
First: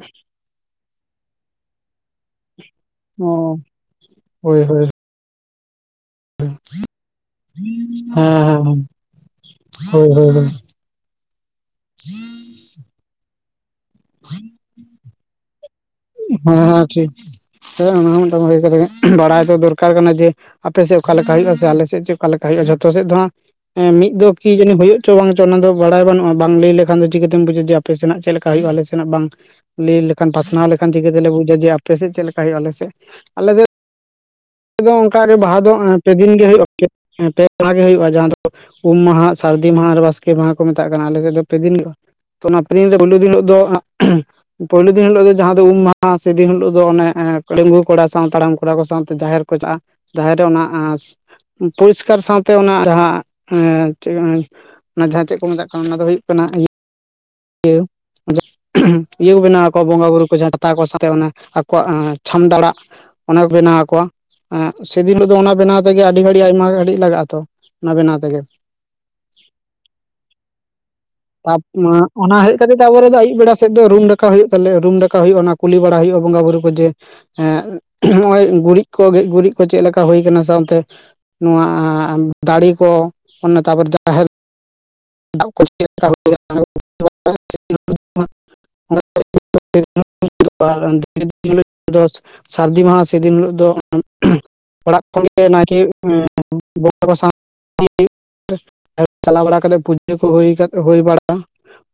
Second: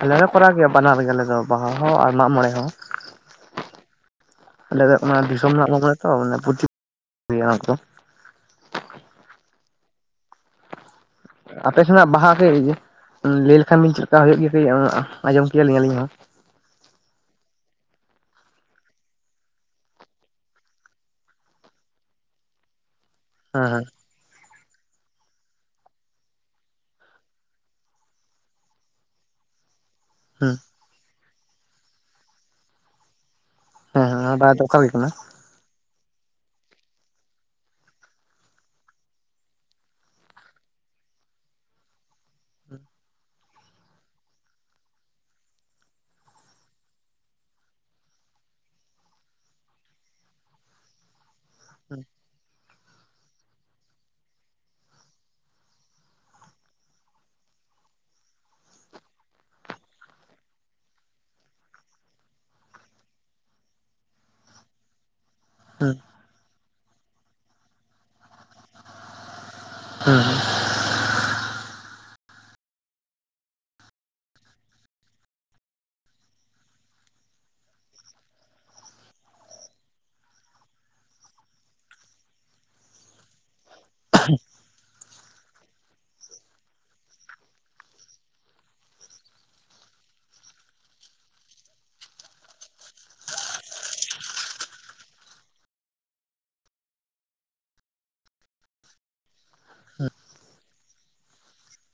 ᱟᱞᱮ ᱞᱮ ᱠᱚᱨᱟᱣ ᱜᱮᱭᱟ ᱵᱟᱱᱟᱨ ᱜᱮ ᱟᱞᱮ ᱫᱚ ᱵᱟᱦᱟ ᱦᱚᱸ ᱟᱨ ᱢᱟᱜ ᱢᱚᱬᱮ ᱦᱚᱸ ᱚ ᱦᱳᱭ ᱟᱞᱮ ᱦᱳᱭ ᱫᱚ ᱚᱱᱟ ᱫᱤᱥᱚᱢ ᱨᱮᱱᱟᱜ ᱢᱟᱜ ᱢᱚᱲᱮ ᱛᱚ [inaudible] ᱚᱱᱛᱮ ᱦᱮᱸ ᱦᱮᱸ ᱦᱳᱭ ᱦᱳᱭ ᱦᱳᱭ ᱟᱯᱮ ᱥᱮᱱᱟᱜ ᱵᱟᱦᱟ ᱠᱟᱹᱡ ᱞᱟᱹᱭ ᱞᱮᱠᱷᱟᱱ ᱵᱤᱱ ᱪᱮᱫ ᱞᱮᱠᱟ ᱦᱩᱭᱩᱜ ᱜᱮᱭᱟ ᱠᱟᱹᱡ ᱟᱸᱡᱚᱢ ᱠᱮᱭᱟᱞᱤᱧ ᱟᱹᱞᱤᱧ ᱦᱚᱸ ᱦᱮᱸ ᱦᱮᱸ ᱴᱷᱤᱠ ᱦᱮᱸ ᱚᱱᱟ ᱦᱚᱸ ᱢᱤᱫᱴᱟᱝ ᱵᱷᱟᱜᱮ [unintelligible] ᱵᱟᱲᱟᱭ ᱫᱚ ᱫᱚᱨᱠᱟᱨ ᱠᱟᱱᱟ ᱡᱮ ᱟᱯᱮᱥᱮᱫ ᱚᱠᱟᱞᱮᱠᱟ ᱦᱩᱭᱩᱜ ᱟ ᱥᱮ ᱟᱞᱮᱥᱮᱫ ᱪᱮᱫ ᱚᱠᱟᱞᱮᱠᱟ ᱦᱩᱭᱩᱜᱼᱟ, ᱡᱷᱚᱛᱚ ᱥᱮᱫ ᱫᱚ ᱦᱟ ᱦᱮᱸ ᱦᱮᱸ ᱢᱤᱫ ᱫᱚ ᱠᱤ ᱡᱟᱹᱱᱤ ᱦᱩᱭᱩᱜ ᱪᱚ ᱵᱟᱝ ᱪᱚ ᱚᱱᱟ ᱫᱚ ᱵᱟᱲᱟᱭ ᱵᱟᱹᱱᱩᱜᱼᱟ ᱵᱟᱝ ᱞᱟᱹᱭ ᱞᱮᱠᱷᱟᱱ ᱫᱚ ᱪᱤᱠᱟᱹᱛᱮᱢ ᱵᱩᱡᱟ ᱡᱮ ᱟᱯᱮ ᱥᱮᱱᱟᱜ ᱪᱮᱫ ᱞᱮᱠᱟ ᱦᱩᱭᱩᱜᱼᱟ ᱟᱞᱮ ᱥᱮᱱᱟᱜ ᱵᱟᱝ ᱞᱟᱹᱭ ᱞᱮᱠᱷᱟᱱ ᱦᱩᱸ ᱯᱟᱥᱱᱟᱣ ᱞᱮᱠᱷᱟᱱ ᱪᱤᱠᱟᱹᱛᱮᱞᱮ ᱵᱩᱡᱟ ᱡᱮ ᱟᱯᱮᱥᱮᱫ ᱪᱮᱫ ᱞᱮᱠᱟ ᱦᱩᱭᱩᱜᱼᱟ ᱟᱞᱮᱥᱮᱫ, ᱟᱞᱮᱥᱮᱫ ᱦᱮᱸ ᱦᱮᱸ [unintelligible] ᱟ ᱫᱚ ᱚᱱᱠᱟᱜᱮ ᱵᱟᱦᱟ ᱫᱚ ᱯᱮ ᱫᱤᱱ ᱜᱮ ᱦᱩᱭᱩᱜᱼᱟ ᱯᱮ ᱢᱟᱦᱟ ᱜᱮ ᱦᱩᱭᱩᱜᱼᱟ ᱡᱟᱦᱟᱸ ᱫᱚ ᱩᱢ ᱢᱟᱦᱟ ᱥᱟᱨᱫᱤ ᱢᱟᱦᱟ ᱟᱨ ᱵᱟᱥᱠᱮ ᱢᱟᱦᱟ ᱠᱚ ᱢᱮᱛᱟᱜ ᱠᱟᱱᱟ ᱟᱞᱮᱥᱮᱫ ᱫᱚ ᱯᱮ ᱫᱤᱱ ᱜᱮ ᱛᱚ ᱚᱱᱟ ᱯᱮ ᱫᱤᱱ ᱯᱳᱭᱞᱳ ᱫᱤᱱ ᱦᱤᱞᱳᱜ ᱫᱚ ᱯᱳᱭᱞᱳ ᱫᱤᱱ ᱦᱤᱞᱳᱜ ᱫᱚ ᱡᱟᱦᱟᱸ ᱫᱚ ᱩᱢ ᱢᱟᱦᱟ ᱥᱮᱫᱤᱱ ᱦᱤᱞᱳᱜ ᱫᱚ ᱚᱱᱮ ᱰᱟᱜᱩᱣᱟᱹ ᱠᱚᱲᱟ ᱥᱟᱶ ᱦᱟᱲᱟᱢ ᱠᱚᱲᱟ ᱠᱚ ᱥᱟᱶᱛᱮ ᱡᱟᱦᱮᱨ ᱪᱟᱜᱼᱟ ᱡᱟᱦᱟᱸᱨᱮ ᱚᱱᱟ ᱦᱩᱸ ᱯᱚᱨᱤᱥᱠᱟᱨ ᱥᱟᱶᱛᱮ ᱚᱱᱟ ᱡᱟᱦᱟᱸ ᱮ [unintelligible] ᱚᱱᱟ ᱡᱟᱦᱟᱸ ᱪᱮᱫ ᱠᱚ ᱢᱮᱛᱟᱜ ᱠᱟᱱᱟ ᱚᱱᱟ ᱫᱚ ᱦᱩᱭᱩᱜ ᱠᱟᱱᱟ ᱤᱭᱟᱹ [unintelligible] ᱤᱭᱟᱹ ᱠᱚ ᱵᱮᱱᱟᱣ ᱟᱠᱚ ᱵᱚᱸᱜᱟᱼᱵᱩᱨᱩ ᱠᱚ ᱡᱟᱦᱟᱸ ᱪᱷᱟᱛᱟ ᱠᱚ ᱥᱟᱶᱛᱮ ᱚᱱᱟ ᱟᱠᱚᱣᱟᱜ ᱪᱷᱟᱢᱰᱟᱲᱟᱜ ᱚᱱᱟ ᱠᱚ ᱵᱮᱱᱟᱣ ᱟᱠᱚᱣᱟ ᱮᱸ ᱥᱮᱫᱤᱱ ᱦᱤᱞᱳᱜ ᱫᱚ ᱚᱱᱟ ᱵᱮᱱᱟᱣ ᱦᱩᱸ ᱛᱮᱜᱮ ᱟᱹᱰᱤ ᱜᱷᱟᱹᱲᱤᱡ ᱟᱭᱢᱟ ᱜᱷᱟᱹᱲᱤᱡ ᱞᱟᱜᱟᱜᱼᱟ ᱛᱚ ᱚᱱᱟ ᱵᱮᱱᱟᱣ ᱛᱮᱜᱮ ᱦᱩᱸ ᱦᱩᱸ [unintelligible] ᱚᱱᱟ ᱦᱮᱡ ᱠᱟᱛᱮ ᱛᱟᱨᱯᱚᱨᱮ ᱫᱚ ᱟᱹᱭᱩᱵ ᱵᱮᱲᱟ ᱥᱮᱫ ᱫᱚ ᱨᱩᱢ ᱰᱟᱠᱟᱣ ᱦᱩᱭᱩᱜ ᱛᱟᱞᱮᱭᱟ ᱨᱩᱢ ᱰᱟᱠᱟᱣ ᱦᱩᱭᱩᱜᱼᱟ ᱚᱱᱟ ᱠᱩᱞᱤ ᱵᱟᱲᱟ ᱦᱩᱭᱩᱜᱼᱟ ᱵᱚᱸᱜᱟ ᱵᱩᱨᱩ ᱠᱚ ᱡᱮ ᱦᱮᱸ ᱱᱚᱜᱼᱚᱭ ᱜᱩᱨᱤᱡ ᱠᱚ ᱜᱮᱡ ᱜᱩᱨᱤᱡ ᱠᱚ ᱪᱮᱫ ᱞᱮᱠᱟ ᱦᱳᱭ ᱟᱠᱟᱱᱟ ᱥᱮ ᱚᱱᱛᱮ ᱱᱚᱣᱟ ᱫᱟᱲᱮ ᱠᱚ ᱚᱱᱟ [unintelligible] [inaudible] [inaudible] [inaudible] ᱥᱟᱨᱫᱤ ᱢᱟᱦᱟ ᱥᱮᱫᱤᱱ ᱦᱤᱞᱳᱜ ᱫᱚ ᱚᱲᱟᱜ ᱠᱷᱚᱱᱜᱮ ᱱᱟᱭᱠᱮ ᱮᱸ [inaudible] ᱵᱚᱸᱜᱟ ᱠᱚ ᱥᱟᱶ [inaudible] ᱪᱟᱞᱟᱣ ᱵᱟᱲᱟ ᱠᱟᱛᱮᱫ ᱯᱩᱡᱟᱹ ᱠᱚ ᱦᱳᱭ ᱦᱳᱭ ᱵᱟᱲᱟᱜᱼᱟ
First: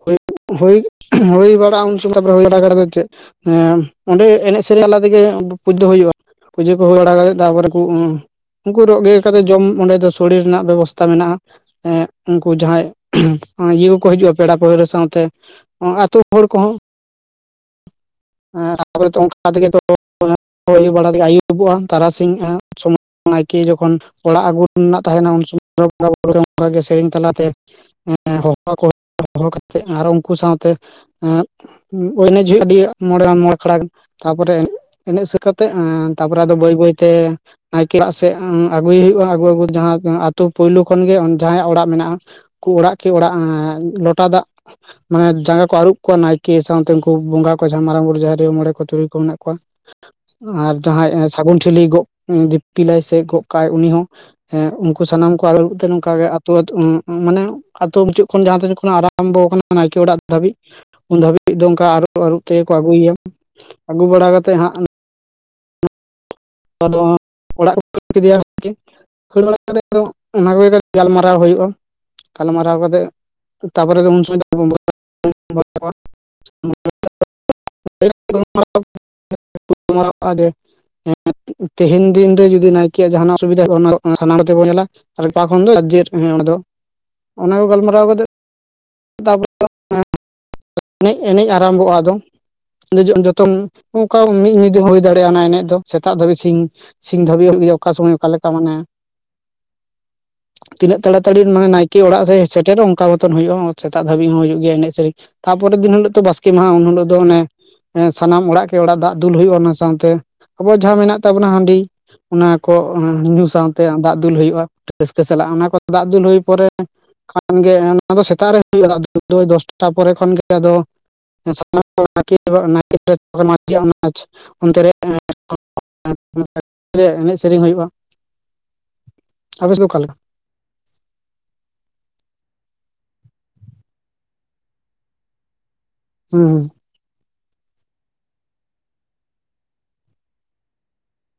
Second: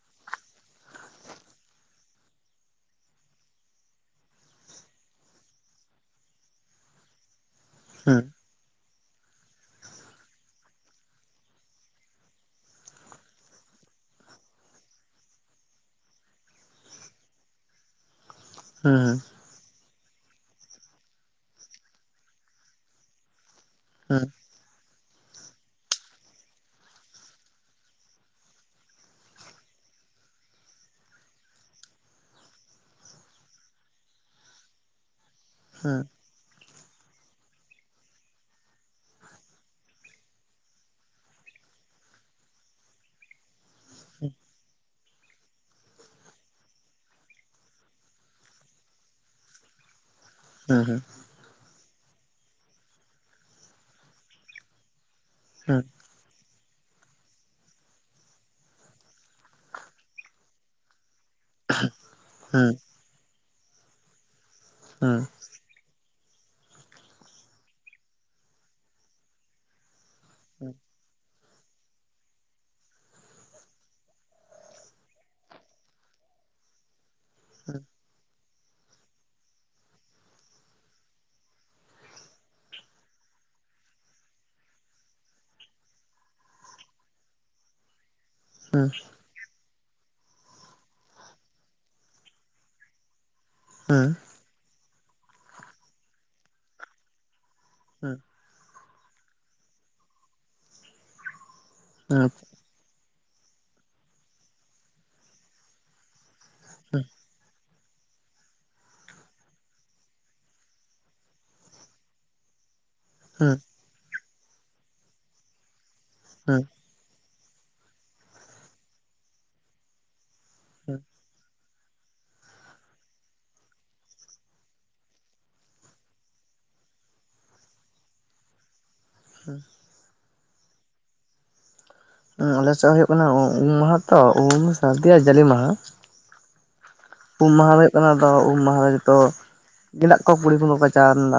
ᱦᱳᱭ ᱦᱳᱭ ᱦᱳᱭ ᱵᱟᱲᱟᱜᱼᱟ ᱩᱱ [unintelligible] ᱛᱟᱨᱯᱚᱨ ᱦᱩᱭ ᱵᱟᱲᱟ ᱠᱟᱛᱮ ᱟᱫᱚ ᱪᱮᱫ ᱦᱮᱸ ᱚᱸᱰᱮ ᱮᱱᱮᱡ ᱥᱮᱨᱮᱧ ᱛᱟᱞᱟ ᱛᱮᱜᱮ ᱯᱩᱡᱟᱹ ᱫᱚ ᱦᱩᱭᱩᱜᱼᱟ ᱯᱩᱡᱟᱹ ᱠᱚ ᱦᱩᱭ ᱵᱟᱲᱟ ᱠᱟᱛᱮᱫ ᱛᱟᱯᱚᱨᱮ ᱠᱩ ᱦᱩᱸ [unintelligible] ᱩᱱᱠᱩ ᱨᱚ ᱜᱮᱫ ᱠᱟᱛᱮᱫ ᱡᱚᱢ ᱚᱸᱰᱮ ᱫᱚ ᱥᱚᱲᱮ ᱨᱮᱱᱟᱜ ᱵᱮᱵᱚᱥᱛᱟ ᱢᱮᱱᱟᱜᱼᱟ᱾ ᱮᱸ ᱩᱱᱠᱩ ᱡᱟᱦᱟᱸᱭ ᱤᱭᱟᱹ ᱠᱚᱠᱚ ᱦᱤᱡᱩᱜᱼᱟ ᱯᱮᱲᱟ ᱯᱟᱹᱲᱦᱟᱹ ᱥᱟᱶᱛᱮ ᱟᱛᱩ ᱦᱚᱲ ᱠᱚᱦᱚᱸ ᱾ ᱦᱮᱸ ᱛᱯᱚᱨᱮᱚ ᱦᱩᱸ ᱫᱚ ᱚᱱᱠᱟᱮ ᱛᱚ ᱵᱟᱲᱟᱜ ᱟᱭᱩᱵᱚᱜᱼᱟ ᱛᱟᱨᱟᱥᱤᱧᱚᱜᱼᱟ ᱥᱚᱢᱚᱭ ᱱᱟᱭᱠᱮ ᱡᱚᱠᱷᱚᱱ ᱦᱩᱸ ᱚᱲᱟᱜ ᱟᱹᱜᱩ ᱨᱮᱱᱟᱜ ᱛᱟᱦᱮᱱᱟ ᱩᱱ ᱥᱚᱢᱚᱭ ᱵᱚᱸᱜᱟ ᱵᱩᱨᱩ ᱚᱱᱠᱟ ᱜᱮ ᱥᱮᱨᱮᱧ ᱛᱟᱞᱟᱛᱮ ᱦᱚᱦᱚᱣᱟᱠᱚ ᱦᱚᱦᱚ ᱠᱟᱛᱮ ᱟᱨ ᱩᱱᱠᱩ ᱥᱟᱶᱛᱮ ᱮᱸ ᱮᱱᱮᱡ ᱦᱩᱭᱩᱜ ᱟᱹᱰᱤ ᱢᱚᱬᱮ ᱢᱚᱬᱮ ᱟᱠᱷᱲᱟ ᱜᱟᱱ ᱛᱟᱯᱚᱨᱮ ᱮᱱᱮᱡ ᱥᱟᱹᱛ ᱠᱟᱛᱮ ᱦᱩᱸ ᱛᱟᱯᱚᱨᱮ ᱟᱫᱚ ᱵᱟᱹᱭ ᱵᱟᱹᱭ ᱛᱮ ᱱᱟᱭᱠᱮ ᱚᱲᱟᱜ ᱥᱮᱫ ᱟᱹᱜᱩᱭᱮ ᱦᱩᱭᱩᱜᱼᱟ ᱟᱹᱜᱩ ᱟᱹᱜᱩ ᱡᱟᱦᱟ ᱟᱛᱩ ᱯᱩᱭᱞᱩ ᱠᱷᱚᱱ ᱜᱮ ᱡᱟᱦᱟᱸᱭᱟᱜ ᱚᱲᱟᱜ ᱢᱮᱱᱟᱜᱼᱟ ᱠᱚ ᱚᱲᱟᱜ ᱠᱮ ᱚᱲᱟᱜ ᱮᱸ ᱞᱚᱴᱟ ᱦᱩᱸ ᱫᱟᱜ ᱢᱟᱱᱮ ᱡᱟᱸᱜᱟ ᱠᱚ ᱟᱹᱨᱩᱵ ᱠᱚᱣᱟ ᱱᱟᱭᱠᱮ ᱥᱟᱶᱛᱮ ᱩᱱᱠᱩ ᱵᱚᱸᱜᱟ ᱠᱚ ᱡᱟᱦᱟᱸᱭ ᱢᱟᱨᱟᱝ ᱵᱩᱨᱩ ᱡᱟᱦᱮᱨ ᱟᱭᱚ ᱢᱚᱬᱮ ᱠᱚ ᱛᱩᱨᱩᱭ ᱠᱚ ᱢᱮᱱᱟᱜ ᱠᱚᱣᱟ ᱾ ᱟᱨ ᱦᱩᱸ ᱦᱩᱸ ᱡᱟᱦᱟᱸᱭ ᱥᱟᱹᱜᱩᱱ ᱴᱷᱤᱞᱤᱭ ᱜᱚᱜ ᱫᱤᱯᱤᱞᱟᱭ ᱥᱮ ᱜᱚᱜ ᱠᱟᱜ ᱟᱭ ᱩᱱᱤ ᱦᱚᱸ ᱾ ᱩᱱᱠᱩ ᱥᱟᱱᱟᱢ ᱠᱚ ᱟᱨᱩᱵ ᱦᱩᱸ ᱚᱱᱠᱟᱜᱮ ᱟᱹᱛᱩ ᱟᱹᱛᱩ ᱢᱟᱱᱮ ᱟᱛᱩ ᱢᱩᱪᱟᱹᱫ ᱠᱷᱚᱱ ᱡᱟᱦᱟᱸ ᱛᱤᱱ ᱠᱷᱚᱱᱟᱜ ᱟᱨᱟᱢᱵᱚ ᱟᱠᱟᱱᱟ ᱱᱟᱭᱠᱮ ᱚᱲᱟᱜ ᱫᱷᱟᱹᱵᱤᱡ ᱩᱱ ᱫᱷᱟᱹᱵᱤᱡ ᱫᱚ ᱚᱱᱠᱟ ᱟᱨᱚ ᱟᱹᱨᱩᱵ ᱛᱮᱜᱮ ᱦᱩᱸ ᱠᱚ ᱦᱩᱸ ᱟᱹᱜᱩᱭᱮᱭᱟ᱾ ᱟᱹᱜᱩ ᱵᱟᱲᱟ ᱠᱟᱛᱮᱫ ᱦᱟᱸᱜ ᱦᱩᱸ ᱦᱩᱸ ᱦᱩᱸ ᱟᱫᱚ ᱚᱲᱟᱜ ᱠᱚ ᱠᱷᱟᱹᱲ ᱠᱮᱫᱮᱭᱟ ᱟᱨᱠᱤ ᱠᱷᱟᱹᱲ ᱵᱟᱲᱟ ᱠᱟᱛᱮ ᱫᱚ ᱚᱱᱟ ᱠᱚᱜᱮ ᱜᱟᱞᱢᱟᱨᱟᱣ ᱦᱩᱭᱩᱜᱼᱟ ᱾ ᱜᱟᱞᱢᱟᱨᱟᱣ ᱠᱟᱛᱮᱫ ᱛᱟᱨᱯᱚᱨᱮ ᱫᱚ ᱩᱱ ᱥᱚᱢᱚᱭ ᱫᱚ [unintelligible] ᱟᱨᱟᱨ ᱜᱮ [unintelligible] ᱛᱮᱦᱮᱧ ᱫᱤᱱ ᱨᱮ ᱡᱩᱫᱤ ᱱᱟᱭᱠᱮᱭᱟᱜ ᱡᱟᱦᱟᱱᱟᱜ ᱚᱥᱩᱵᱤᱫᱷᱟ ᱦᱩᱭᱩᱜᱼᱟ ᱚᱱᱟ ᱥᱟᱱᱟᱢ ᱛᱮᱵᱚᱱ ᱧᱮᱞᱟ ᱾ ᱟᱨ ᱚᱠᱟ ᱠᱷᱚᱱ ᱫᱚ ᱡᱟᱨᱡᱮᱨ ᱦᱮᱸ ᱚᱸᱰᱮ ᱫᱚ ᱚᱱᱟ ᱠᱚ ᱜᱟᱞᱢᱟᱨᱟᱣ ᱠᱟᱛᱮ [inaudible] ᱮᱱᱮᱡ ᱟᱨᱟᱢᱵᱷᱚᱜᱼᱟ ᱟᱫᱚ ᱾ ᱡᱚᱛᱚᱱ ᱚᱱᱠᱟ ᱢᱤᱫ ᱧᱤᱫᱟᱹ ᱦᱩᱭ ᱫᱟᱲᱮᱭᱟᱜᱼᱟ ᱚᱱᱟ ᱮᱱᱮᱡ ᱫᱚ ᱥᱮᱛᱟᱜ ᱫᱷᱟᱹᱵᱤᱡ ᱥᱤᱧ ᱥᱤᱧ ᱫᱷᱟᱹᱵᱤᱡ ᱜᱮ ᱚᱠᱟ ᱥᱚᱢᱚᱭ ᱚᱠᱟᱞᱮᱠᱟ ᱢᱟᱱᱮ [inaudible] ᱛᱤᱱᱟᱹᱜ ᱛᱟᱲᱟ ᱛᱟᱹᱲᱤ ᱢᱟᱱᱮ ᱱᱟᱭᱠᱮ ᱦᱩᱸ ᱚᱲᱟᱜ ᱥᱮᱫ ᱥᱮᱴᱮᱨᱚᱜ ᱚᱱᱠᱟ ᱢᱚᱛᱚᱱ ᱦᱩᱭᱩᱜᱼᱟ ᱾ ᱥᱮᱛᱟᱜ ᱫᱷᱟᱹᱵᱤᱡ ᱦᱚᱸ ᱦᱩᱭᱩᱜ ᱜᱮᱭᱟ ᱮᱱᱮᱡ ᱥᱮᱨᱮᱧ ᱛᱟᱯᱚᱨᱮ ᱫᱤᱱ ᱦᱤᱞᱚᱜ ᱫᱚ ᱵᱟᱥᱠᱮ ᱢᱟᱦᱟ ᱩᱱ ᱦᱤᱞᱚᱜ ᱫᱚ ᱚᱱᱮ ᱥᱟᱱᱟᱢ ᱚᱲᱟᱜ ᱠᱮ ᱚᱲᱟᱜ ᱫᱟᱜ ᱫᱩᱞ ᱦᱩᱭᱩᱜᱼᱟ᱾ ᱚᱱᱟ ᱥᱟᱶᱛᱮ ᱟᱵᱚ ᱡᱟᱦᱟᱸ ᱢᱮᱱᱟᱜ ᱛᱟᱵᱚᱱᱟ ᱦᱟᱺᱰᱤ ᱚᱱᱟ ᱠᱚ ᱦᱩᱸ ᱧᱩᱸ ᱦᱩᱸ ᱥᱟᱶᱛᱮ ᱫᱟᱜ ᱫᱩᱞ ᱦᱩᱭᱩᱜᱼᱟ ᱾ ᱨᱟᱹᱥᱠᱟᱹ ᱥᱟᱞᱟᱜ ᱚᱱᱟ ᱠᱚ ᱫᱟᱜ ᱫᱩᱞ ᱦᱩᱭ ᱦᱩᱸ ᱯᱚᱨᱮ ᱠᱷᱟᱱ ᱜᱮ ᱚᱱᱟ ᱫᱚ ᱥᱮᱛᱟᱜ ᱨᱮ ᱦᱩᱭᱩᱜᱼᱟ ᱫᱟᱜ ᱫᱩᱞ ᱫᱚ ᱫᱚᱥᱴᱟ ᱯᱚᱨᱮ ᱠᱷᱚᱱᱜᱮ ᱟᱫᱚ ᱦᱩᱸ ᱟᱱᱟᱢ ᱱᱟᱠ ᱱᱟᱭᱠ [unintelligible] ᱚᱱᱛᱮᱨᱮ ᱮᱱᱮᱡ ᱥᱮᱨᱮᱧ ᱦᱩᱭᱩᱜᱼᱟ᱾ ᱟᱯᱮ ᱥᱮᱫ ᱫᱚ ᱚᱠᱟᱞᱮᱠᱟ? ᱟᱞᱮᱥᱮᱫ ᱦᱩᱭᱩᱜ ᱠᱟᱱᱟ ᱩᱢ ᱢᱟᱦᱟ ᱛᱚ ᱩᱢ ᱥᱟᱹᱨᱫᱤᱭᱟᱜ ᱡᱟᱞᱮ ᱢᱟᱦᱟ ᱦᱩᱸ ᱦᱩᱸ ᱾ ᱩᱢ ᱢᱟᱦᱟ ᱫᱚ ᱦᱩᱭᱩᱜ ᱠᱟᱱᱟ ᱫᱚ ᱩᱢ ᱢᱟᱦᱟ ᱨᱮ ᱡᱚᱛᱚ ᱜᱮᱸᱫᱟᱜ ᱠᱚᱣᱟ ᱠᱩᱲᱤ ᱠᱚᱫᱚ ᱠᱟᱪᱟᱣᱫᱟ